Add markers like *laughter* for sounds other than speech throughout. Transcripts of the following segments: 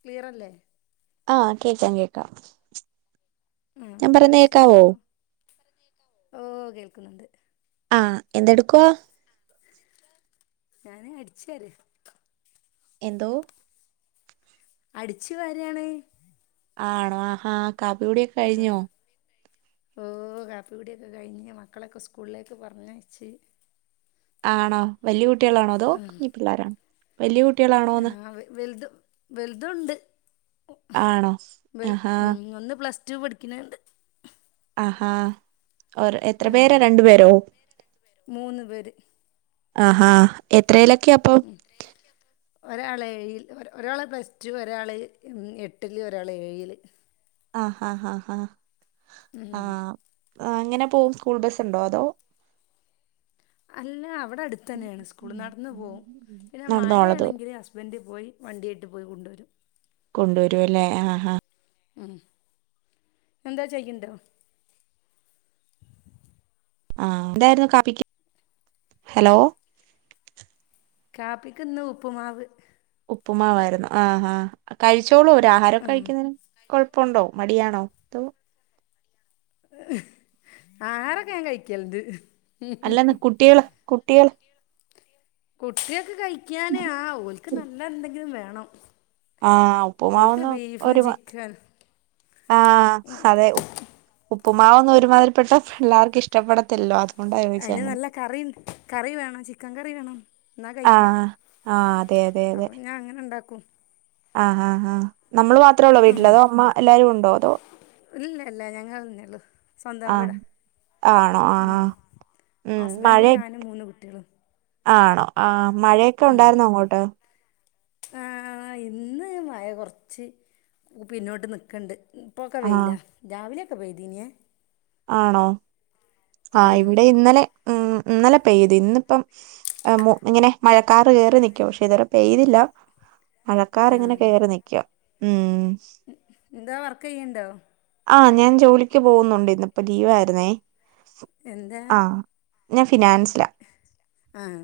Clear അല്ലേ? ആഹ് കേക്കാം കേക്കാം മ് ഞാൻ എന്താ പറയുന്ന കേക്കാവോ വിശേഷം? ഓ കേൾക്കുന്നുണ്ട് ആഹ് എന്തെടുക്കുവാ? ഞാന് അടിച്ച് വാര് എന്തോ അടിച്ചു വാരുവാണ് ആണോ ആഹാ കാപ്പികുടിയൊ ആഹ്. ഓഹ് കാപ്പികുടിയൊക്കെ കഴിഞ്ഞ് മക്കളെക്കെ സ്കൂൾലേക്ക് പർഞ്ഞയ്ച്ച്. ആണോ വല്ല്യ കുട്ടികളാണോ അതോ കുഞ്ഞി പിള്ളാരാണോ വല്ല്യ കുട്ടികളാണോന്ന്. ആഹ് വൽത് വൽതുണ്ട് ആണോ വൽ ആഹാ ഉം ഒന്ന് പ്ലസ് ടു പഠിക്ക്ണണ്ട്. ആഹാ ഓർ എത്ര പേരാ രണ്ടു പേരോ. മൂന്ന് പേര് ആഹാ എത്രയിലൊക്കെ അപ്പൊ. എത്രയിലൊക്കെ അപ്പൊ. ഒരാളേഴിൽ ഒര ഒരാള് പ്ലസ് ടു ഒരാള് ഉം എട്ടില് ഒരാള് ഏഴില്. ആ ഹാ ഹാ ഹാ ഉം ആഹ് എങ്ങനെ പോവും സ്കൂൾ ബസ്സ്ണ്ടോ അതോ. അല്ല അവിടെ അടുത്തന്നെണ് സ്കൂള് നട്ന്നു പോവും പിന്നെ നടന്നോളത് മഴയാണെങ്കില് ഹസ് ബൻഡ് പോയി വണ്ടിയായിട്ട് പോയി കൊണ്ടുവരും. കൊണ്ടുവരുവല്ലേ ആഹാ. ഉം എന്താ ചെയ്യണ്ടോ. ആഹ് എന്തായിരുന്നു കാപിക് ഹലോ. കാപ്പിക്ന്ന് ഉപ്പുമാവ്. ഉപ്പുമാവായിരുന്നു ആഹാ കഴിച്ചോളൂ ഒരു ആഹാരക്കെ കഴിക്കുന്നതിന് കൊഴപ്പുണ്ടോ മടിയാണോ. അതോ ആഹാരൊക്കെ ഞാൻ കഴിക്കല്ണ്ട്. അല്ലന്ന് കുട്ടികള കുട്ടികൾ. കുട്ട്യേക്ക് കഴിക്കാന് ആ ഓൽക്ക് നല്ല എന്തെങ്കിലും വേണം. ആഹ് ഓൽക്ക് ഉപ്പുമാവൊന്നു ബീഫും ഒരു ചിക്കൻ ആഹ് അതെ. ഉപ്പുമാവന്നും ഒരുമാതിരിപ്പെട്ട പിള്ളാർക്ക് ഇഷ്ടപ്പെടത്തില്ലല്ലോ അത്. അയ്ല് നല്ല കറി കറി വേണം ചിക്കൻ കറി വേണം എന്നാ കഴിക്കും. ആഹ് ആഹ് അതെ അതെ അതെ അപ്പൊ ഞാൻ അങ്ങനെണ്ടാക്കും. ആഹ് ആഹ് ആഹ് നമ്മള് മാത്രേള്ളൂ വീട്ടില് അതോ അമ്മ എല്ലാരും ഉണ്ടോ അതോ. ഓലൊന്നല്ല ഞങ്ങൾന്നള്ളു സ്വന്തം ആഹ് വീടാ ഉം ആഹ് ഉം ആഹ്. മഴ ഹസ്ബൻഡും ഞാനും മൂന്ന് കുട്ടികളും ആണോ ആഹ് മഴയൊക്കെ ഉം. ഉണ്ടായിരുന്നോ അങ്ങോട്ട് ആ ഇന്ന് മഴ കൊർച്ച് പിന്നോട്ട് നിക്ക്ണ്ട്. ഇപ്പൊക്കെ ആഹ് വെയിലാ രാവിലെക്കെ പെയ്തിനെ. ആണോ ആ ഇവിടെ ഇന്നലെ ഉം ഇന്നലെ പെയ്ത് ഇന്നിപ്പം. അ മു ഇങ്ങനെ മഴക്കാറ് കേറി നിക്കു പക്ഷെ ഇതവരെ പെയ്തില്ല. മഴക്കാറ്ങ്ങനെ കേറി നിക്ക്യും ഉം. എന്താ വർക്കെയ്യ്ണ്ടോ. ആഹ് ഞാൻ ജോലിക്ക് പോകുന്നുണ്ട് ഇന്ന്പ്പൊ ലീവായിരുന്നേ. ആഹ് ഞാൻ ഫിനാൻസില. ആഹ്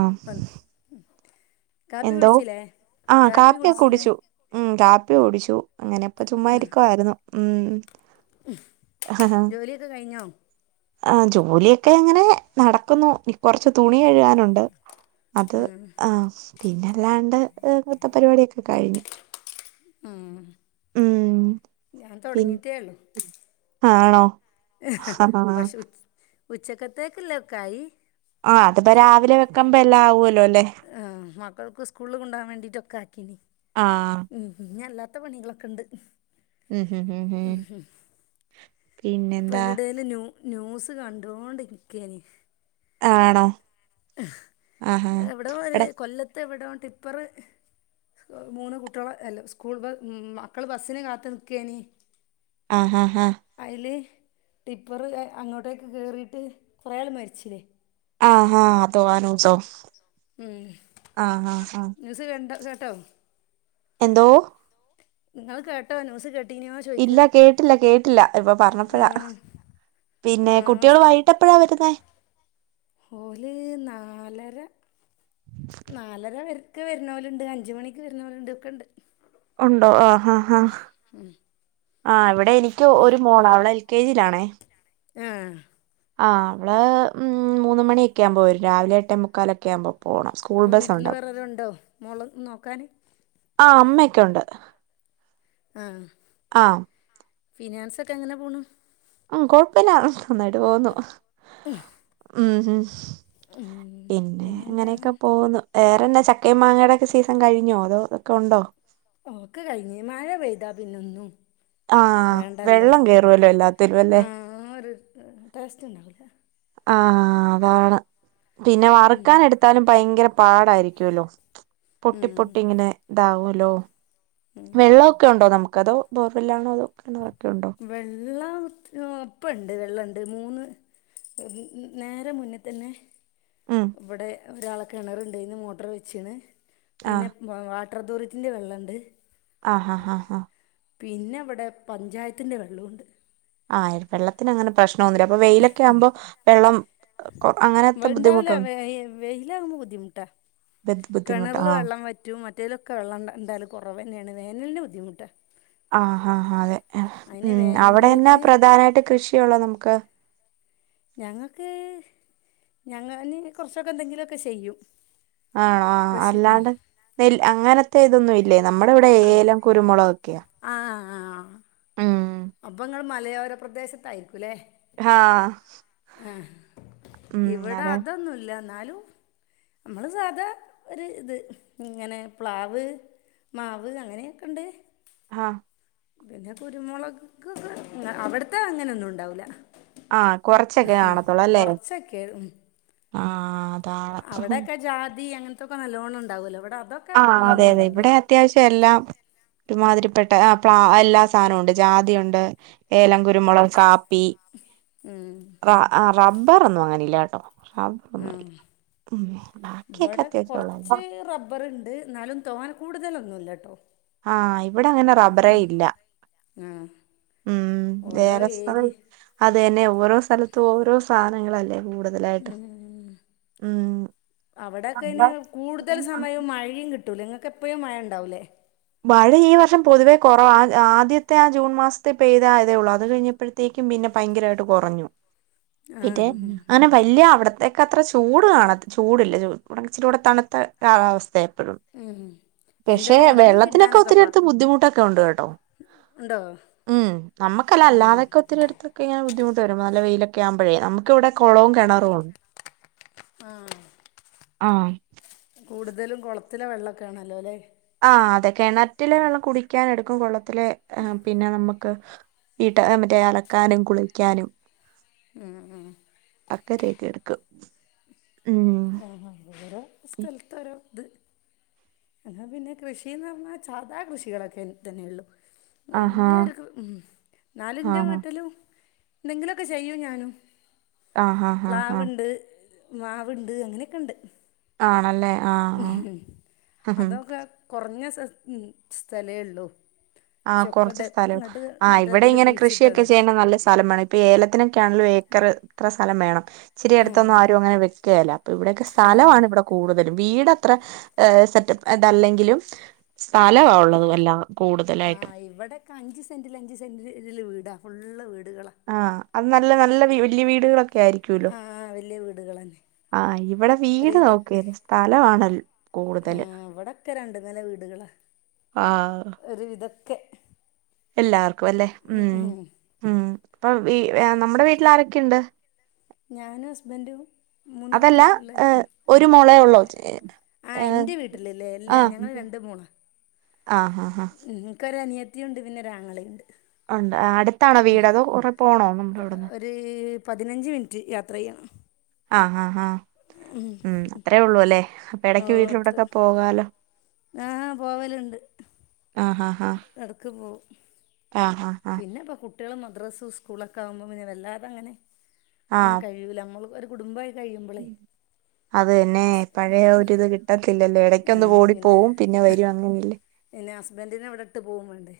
ആഹ് പ്പ കാപ്പി എന്തോ കുടിച്ചിലേ. ആഹ് കാപ്പിയൊക്കെ കുടിച്ചു ഉം കാപ്പി കുടിച്ചു അങ്ങനെപ്പ ചുമ്മാ ഇരിക്കുവായിരുന്നു. ഉം. ജോലിയൊക്കെ കഴിഞ്ഞോ. ആഹ് ജോലിയൊക്കെ അങ്ങനെ നടക്കുന്നു. കൊർച്ച് തുണി കഴുകാനുണ്ട് അത് ഉം ആഹ്. പിന്നല്ലാണ്ട് നൃത്ത പരിപാടിയൊക്കെ കഴിഞ്ഞു. ഉം ഉം ഞാൻ പിൻ തൊടങ്ങിട്ടേള്ളു. ആണോ. ഹ്, ഹ് ആ പക്ഷെ ഉച്ച ഉച്ചക്കത്തേക്ക് ഇല്ലേക്കായി. ആഹ്, അതിപ്പ രാവിലെ വെക്ക്മ്പോ എല്ലാം ആവു അല്ലോലേ ആഹ്, മക്കൾക്ക് സ്കൂളിൽ കൊണ്ട്പോകാൻ വേണ്ടിട്ടൊക്കെ ആക്കീനി ആ ഉം, ഇഞ്ഞ് അല്ലാ ത്ത പണികളൊക്കെ ഉണ്ട്. ഉം ഉം ഉം ഉം *unintelligible* അപ്പൊ പിന്നെന്താ അയിന്റെ ഇ ടയില് ന്യൂ ന്യൂസ് കണ്ടോണ്ട് നിക്കിയെനി. ആണോ. ആഹാ ഹ് എവിടെ ഒരു ഇവിടെ കൊല്ലത്ത് എവിടോ ടിപ്പറ് മൂന്ന് കുട്ടികളെ അല്ല സ്കൂൾ ബ മക്കള് ബസ്സിന് കാത്ത് നിക്കേനി ആഹ് ആഹ് ആഹ്. അയില് ടിപ്പറ് അങ്ങോട്ടേക്ക് കേയറിട്ട് കുറെ ആൾ മരിച്ചില്ലേ? ആഹ് ആഹ് *unintelligible* ഉം, ന്യൂസ് കണ്ടോ കേട്ടോ? എന്തോ? ഇങ്ങള് കേട്ടോ ന്യൂസ്കേ ഇല്ല കേട്ടില്ല കേട്ടില്ല ഇപ്പോ പറഞ്ഞപ്പോഴാ ആഹ് പിന്നെ ആഹ് കുട്ടികളുമായി എപ്പഴ വരുന്നേ? ഓല് നാലര നാലര ക്ക് വരുന്നോല്ണ്ട് അഞ്ച് മണിക്ക് വരുന്നോല്ണ്ട് ഒക്കെണ്ട്. ഉണ്ടോ ആഹ്, ആഹ്, ആഹ്, ആ ഇവിടെ എനിക്ക് ഒരു മോള് അവള് എൽ കെ ജിയിലാണേ. ഏഹ്. ആ അവള് മൂന്ന് മണിയൊക്കെ ആവുമ്പോൾ വരും രാവിലെ എട്ടേ മുക്കാലൊക്കെ ആവുമ്പോ അപ്പോ വീട്ടില് വെറെ ആരോ ഉണ്ടോ മോളെ നോക്കാന്? ആ അമ്മയൊക്കെ ഉണ്ട്. ആഹ്. ആഹ് ഫിനാൻസ് ഒക്കെ എങ്ങനെ പോണു? ഉം കൊഴപ്പല്ല നന്നായിട്ട് പോവുന്നു. ഉം, ഉം ഉം പിന്നെ പിന്നെന്താ അങ്ങനെയൊക്കെ പോവുന്നു. വേറെന്താ ചക്കയും മാങ്ങയുടെക്കെ സീസൺ കഴിഞ്ഞോ അതോ ഒക്കെ ഉണ്ടോ? ഒക്കെ കഴിഞ്ഞ് മഴ പെയ്ത പിന്നെ ഒന്നും ആഹ് വെള്ളം കയറുവല്ലോ എല്ലാ ത്തിലും അല്ലേ. ആ ഒരു ടേ ടേസ്റ്റ് ഉണ്ടാവുല. ആഹ് അതാണ് പിന്നെ വറുക്കാൻ എടു ത്താലും ഭയങ്കര പാടായിരിക്കുവല്ലോ പൊട്ടി ഉം പൊട്ടി ഇങ്ങനെ ഇതാവുല്ലോ. വെള്ളമൊക്കെ ഉണ്ടോ നമുക്ക് അതോ ബോർവെല്ലാണോ അതോ കിണറൊക്കെ ഉണ്ടോ? വെള്ളം മ് ഇപ്പൊ ഇണ്ട് ‌ വെള്ളം ഇണ്ട് മൂന്ന് നേരെ മുന്നിൽ തന്നെ ഉം ഇവിടെ ഒരാളെ കിണറുണ്ട് അതിന്ന് മോട്ടർ വെച്ച്ണ് പിന്നെ ആഹ് വാട്ടർ അതോറിറ്റിന്റെ വെള്ളം ഇണ്ട്. ആഹ്, ആഹ്, ആഹ്, ആഹ് പിന്നെ ഇവിടെ പഞ്ചായത്തിന്റെ വെള്ളം ഉണ്ട്. ആ വെള്ളത്തിന് അങ്ങനെ പ്രശ്നം ഒന്നുല്ല. അപ്പൊ വെയിലൊക്കെ ആവുമ്പോ വെള്ളം കൊ- അങ്ങനത്തെ *unintelligible* ഇണ്ടാവുല ബുദ്ധിമുട്ടുണ്ടോ വെയില് ആവുമ്പോ ബുദ്ധിമുട്ടാ. *unintelligible* ബുദ്ധിമുട്ട് ആഹ്. മറ്മറ്റേലൊക്കെ വെള്ളംണ്ടായും എന്തായാലും കുറവ് നെണ് വേനലന് ബുദ്ധിമുട്ട ആഹ ആ അതെ ഉം അവിടെന്നെ വേനലിലേക്ക് പ്രധാനമായിട്ട് കൃഷിയള്ളൂ നമുക്ക്? ഞങ്ങൾക്ക് ഞങ്ങന് കുറച്ചൊക്കെ എന്തെങ്കിലുമൊക്കെ ചെയ്യും. ആണോ ആ കൃഷി ഉം അല്ലാണ്ട് നെല്ല് അങ്ങനത്തെ ഇതൊന്നും ഇല്ലെ? ഇല്ലെ നമ്മടെ ഇവിടെ ഏലം കുരുമുളക ഒക്കെയാ. ആഹ ആ. ഉം. അപ്പോ ഇങ്ങള് മലയോര പ്രദേശത്തായിരിക്കും. ല്ലെ. ആഹ്. ആഹ ഉം ഇവിടെ അതെ അതൊന്നുമല്ല എന്നാലു നമ്മള് സാധാ ഒരു ഇത് ഇങ്ങനെ പ്ലാവ്, മാവ് അങ്ങനെയൊക്കെ ഉണ്ട്. ആഹ പിന്നെ കുരുമുളക് അവിടത്തെ അങ്ങനെ ഒന്നും ഉണ്ടാവൂല. ആഹ് കൊറച്ചൊക്കെ കാണത്തുള്ളൂ അല്ലേ കൊറച്ചൊക്കെ ഉ ആഹ് അതാണ് അവിടെയക്കെ ജാതി അങ്ങനത്തൊക്കെ നല്ലവോണം ഉണ്ടാവലോ അവിടെ അതൊ ആ അതെ അതെ ഇവിടെ അത്യാവശ്യം എല്ലാം ഒരുമാതിരിപ്പെട്ട പ്ല എല്ലാ സാധനവും ഉണ്ട് ജാതിയുണ്ട്, ഏലം, കുരുമുളക്, കാ പ്പി, ഉം റ റബ്ബർ ഒന്നും അങ്ങനെല്ല കേട്ടോ റബ ഒന്നല്ല ഉം ഉ ബാക്കിയൊക്കെ അത്യാവശ്യം ഉള്ളല്ലോ റബർണ്ട് എന്നാലും തോനെ കൂടുതലൊന്നുമല്ലട്ടോ ആഹ ഇവിടെ അങ്ങനെ റബറേ ഇല്ല. ആ ഉം ഓരോ വേറെ സ്ഥലം ഏരി അതന്നെ ഓരോ സ്ഥലത്തും ഓരോ സാധനങ്ങളല്ലേ കൂടുതൽ. ഉം അവിടെക്കെ ഇന് കൂടുതൽ സമയവും മഴയും കിട്ടും. കിട്ടൂലെ നിങ്ങക്ക് എപ്പോഴും മഴ ഉണ്ടാവൂലെ. മഴ ഈ വർഷം പൊതുവേ കുറവ ആദ്യത്തെ ആ ജൂൺ മാസത്തെ പെയ്ത ആതേ ഉള്ളു അത് കഴിഞ്ഞ പ്പോഴത്തേക്കും പിന്നെ ഭയങ്കരമായിട്ട് കുറഞ്ഞു, ആ പിന്നെ അനെ വലിയ അവിടത്തേക്കെ അത്ര ചൂട് കാണാ ചൂടില്ല ച തുടങ്ങച്ചിരി കൂടെ തണുത്ത കാലാവസ്ഥയ എപ്പോഴും. ഉം എന്താ ഉണങ്ങികിടി അതിനൊക്ക ഒത്തിരിടുത്ത് ബുദ്ധിമട്ടക്കെ ഉണ്ട് കേട്ടോ ഉണ്ടോ ഉം നമ്മുക്കല്ല ഉം. അല്ലാതൊക്കെ ഒത്തിരി എടുത്ത് ഇതക്കെ ഇങ്ങനെ ബുദ്ധിമുട്ടരുമ്പോ നല്ല വെയിലൊക്കെ ആവുമ്പഴേ നമുക്ക് ഇവിടെ കുളവും കണറുണ്ട്. ആഹ് ആഹ് കൂടുതലും കുളത്തിലെ വെള്ളമൊക്കെ ആണല്ലോ അല്ലേ ആ അതെ കിണറ്റിലെ വെള്ളം കുടിക്കൻ എടുക്കും. കുള്ളത്തിലെ പിന്നെ നമുക്ക് വീട്ട മറ്റേ അലക്കാനും, കുളിക്കാനും. ഉം ഉം ഒരു എഴുതിയ എടുക്കും ഉം ആഹ വേറെ പി- സ്ഥലത്ത് ഒരു ഇത്. അപ്പോ പിന്നെ കൃഷിന്ന് പറഞ്ഞാൽ സാധാ കൃഷികളൊക്കെ തന്നെള്ളു ആഹാ *unintelligible* ഉം എന്നാലും എന്റെ ആഹാ വീട്ടിലും എന്തെങ്കിലൊക്കെ ചെയ്യും ഞാനും ആഹാ ആഹാ പ്ലാവ്ണ്ട് മാവ്ണ്ട് അങ്ങനെയൊക്കെണ്ട് ആണല്ലേ ആഹ് ആഹ് അതൊക്കെ കൊറഞ്ഞ സസ് ഉം സ്ഥലേ ഉള്ളൂ ആഹ് പക്ഷെ ഒക്കെ കൊറച്ച് ഡെ സ്ഥലം ഇങ്ങോട്ട് ആഹ് മറ്റേ ഇവിടെ ഇതിൽ ഇങ്ങനെ കൃഷിയൊക്കെ കുഴിച്ചിട്ടത് ചെയ്യണെ നല്ല സ്ഥലം വേണം ഇ ഇപ്പ ഏലത്തിനൊക്കെയാണേലും ഏക്കറ് ഇത്ര സ്ഥലം വേണം ഇച്ചിരി എടത്തൊന്നും ആരും അങ്ങനെ വെക്കേല അപ്പ ഇവിടയൊക്കെ ആ സ്ഥലമാണ് ഇവിടെ കൂടുതലും വീടത്ര ഏഹ് സെറ്റപ്പ് ഇതല്ലെങ്കിലും സ്ഥലവാ ഒ അതുവല്ല കൂടുതലായി ആഹ് ഇവിടേക്ക അഞ്ച് സെന്റില് അഞ്ച് സെന്റില് ഇതില് വീടാ ഫുള്ള് വീടുകളാ ആഹ് അത് നല്ല നല്ല വല്യ വീടുകളൊക്കെ ആയിരിക്കൂല്ലൊ ആഹ് വല്യ വീടുകളന്നെ ആഹ് ഇവിടെ വീട് നോക്കേലാ സ്ഥലമാണ ൽ കൂടുതല് ക്കെ രണ്ടു നില വീടുകളാ ആഹ് ഒരു വിധൊക്കേ എല്ലാർക്കുമല്ലേ ഉം ഉം ഇപ്പോം വീ നമ്മുടെ വീട്ടില് ആരൊക്കെയുണ്ട് ഞാനും ഹസ്ബൻഡും മൂന്ന് അതല്ല കുട്ടീം പിള്ളേരും ഒരു മോളേ ഉള്ളോ ആഹ് ഏഹ് എന്റെ വീട്ടിലല്ലേ അല്ലേ ഞങ്ങൾ ആഹ് രണ്ട് മൂണാ ആഹ് ഹാ ഹാ നിങ്ങക്ക് ഒരു അനിയത്തിയും ഉണ്ട് പിന്നെ ഒരാങ്ങളയും ഉണ്ട് ആഹ് ഉണ്ട് അടുത്താണോ വീട് അതോ കൊറേ പോണോ നമ്മുടെ ഇവിടുന്ന് *unintelligible* പതിനഞ്ച് മിനിറ്റ് യാത്ര ചെയ്യണം ആഹ് ഹ ഹ ഉം അത്രേ ഉള്ളൂ അല്ലേ അപ്പൊ ഓ എടക്ക് അത്ര വീട്ടിലൊട്ടക്ക പോകാലോ ആഹ് പോവലുണ്ട് ആഹ് ഹ ഹ എടയ്ക്ക് പോവും ആഹ് ഹ പിന്നെ ഇപ്പം കുട്ട്യള് മദ്രസ സ്കൂളൊക്കെ ആകുമ്പോൾ പിന്നെ വല്ലാതെ അങ്ങനെ ഒന്നും ആഹ് കഴിയൂല നമ്മൾ ഒരു കുടുംബമായി കഴിയുമ്പളെ അത് തന്നെ പഴയ ഒരിത് കിട്ടത്തില്ലല്ലോ ഇടയ്ക്കൊന്ന് ഓടി പോവും പിന്നെ വരും അങ്ങനെയല്ലേ പിന്നെ ഹസ്ബന്റിനെ ഇവിടെ ഇട്ട് പോകും വേണ്ടേ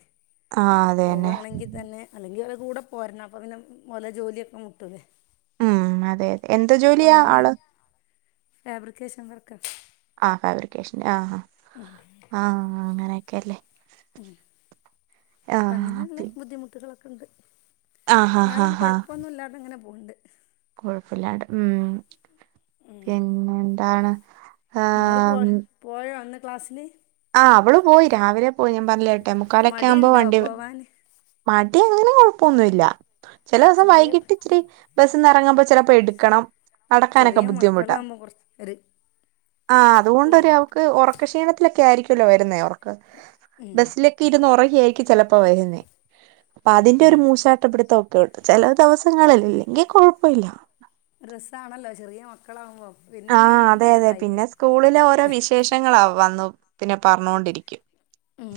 ആഹ് അത് തന്നെ പോകുകയാണെങ്കിൽ തന്നെ അല്ലെങ്കിൽ അവരെ കൂടെ പോരണം അപ്പൊ പിന്നെ ഓല ജോലിയൊക്കെ മുട്ടൂലേ ഉം അതെ അതെ എന്ത് അപ്പൊ ജോലിയാ അങ്ങനെ ആള് ഫാബ്രിക്കേഷൻ വർക്കാ ആഹ് ഫാബ്രിക്കേഷൻ ആഹ് ആഹ് ഉം ആഹ് ആഹ് അങ്ങനെയേക്കല്ലേ ഉം അപ്പം ആഹ് അങ്ങനെയുള്ള ബുദ്ധിമുട്ടുകളൊക്കെ ഉണ്ട് ആഹ് ആഹ് എന്നാലും കൊഴപ്പമൊന്നുമില്ലാതെ അങ്ങനെ പോകണ്ട് കുഴപ്പില്ലാണ്ട് ഉം പിന്നെ എന്താണ് മോള് പോ പോയോ ഇന്ന് ക്ലാസ്സില് ആഹ് അവള് പോയി രാവിലെ പോയി ഞാൻ പറഞ്ഞില്ലേ എട്ടെ മുക്കാലൊക്കെ ആവുമ്പോൾ മടിയുണ്ടോ വണ്ടി വ പോവാന് മടി അങ്ങനെ കൊഴപ്പൊന്നുമില്ല ചില ദിവസം ചെറിയ വൈകിട്ട് ഇച്ചിരി ബസിന്ന് എറങ്ങുമ്പ ചിലപ്പോ എടുക്കണം അടക്കാനൊക്കെ ചെറിയ ബുദ്ധിമുട്ടാ മക്കളാകുമ്പോൾ കുറച്ച് ഒരു ആ അല്ലേ അതുകൊണ്ടൊരു അവക്ക് ഉറ ക്ക ക്ഷീണത്തിലൊക്കെ ആയിരിക്കു ല്ലോ വരുന്നേ ഉറക്ക് ഉം ബസ്സിലൊക്കെ ഇരുന്ന് ഉറങ്ങി ആയിരിക്കും ചിലപ്പോ വരുന്നേ അപ്പൊ അതിന്റെ ഒരു ഉം മൂശാട്ടപിടുത്ത ഒക്കെ ഉണ്ട് ചില ദിവസങ്ങളിൽ ഇല്ലെങ്കി കുഴപ്പമില്ല രസാണല്ലോ ചെറിയ മക്കളാവുമ്പോ ആഹ് അതെ അതെ പിന്നെ സ്കൂളിലെ ഓരോ വിശേഷങ്ങള വന്നു പിന്നെ പറഞ്ഞൊണ്ടിരിക്കും ഉം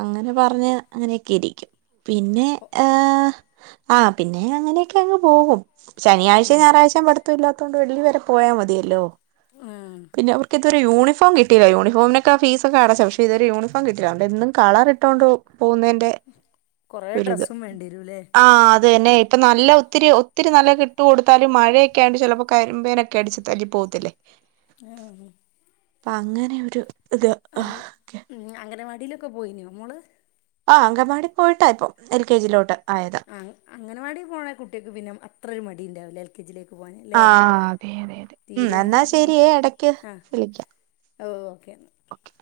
അങ്ങനെ പറഞ്ഞ് അങ്ങനെയൊക്കെ ഇരിക്കും പിന്നെ ഓ ഏഹ് ആഹ് പിന്നെ അങ്ങനെയൊക്കെ അങ്ങ് പോകും ശനിയാഴ്ചേ ഉം ഞായറാഴ്ചേ പഠുത്തം ഇല്ലാത്തൊണ്ട് വെള്ളി വരെ പോയാ മതിയല്ലോ ആ പിന്നെ അവർക്ക് ഇതുവരെ യൂണിഫം കിട്ടില്ല യൂണിഫോമിനക്കെ ഫീസ് ക്കെഅടച്ച പക്ഷെ ഇതുവരെ യൂണിഫോം കിട്ടീല അതൊണ്ട് എന്നും കളറ്ട്ടോ ട്ട് പോകുന്നേന്റെ കുറേ ഒരിത് ഡ്രസ്സും വേണ്ടി വരൂല്ലേ ആഹ്അത് തന്നെ ഇപ്പം നല്ല ഒത്തിരി ഒത്തിരി നല്ല ക്കെ ഇട്ടു കൊടുത്താലും മഴ ക്കെ ആയെണ്ട് ചിലപ്പോ കരിമ്പന അടിച്ച് തല്ലി പോകത്തില്ലേ *unintelligible* അപ്പൊ അങ്ങനെ ഒരു ഇത് മ് അംഗനവാടിയിലൊക്കെ പോയി നേ മോള് ആഹ് അഗംൻവാടി പോയിട്ടായിപ്പോ എൽ കെ ജിയിലോട്ട് ആയത് ആ അങ്ങനവാടി പോണ കുട്ടികൾക്ക് പിന്നെ അത്ര ഒരു മടി ഉണ്ടാവില്ല എ ൽകെജിലേക്ക് പോവാന് ല്ലേ ആഹ് അതെ അതെ അതെ ഉം തീരെ എന്നാ പോ ശരിയേ എടക്ക് ആഹ് ഓക്കെ ന്നാ ഓക്കെ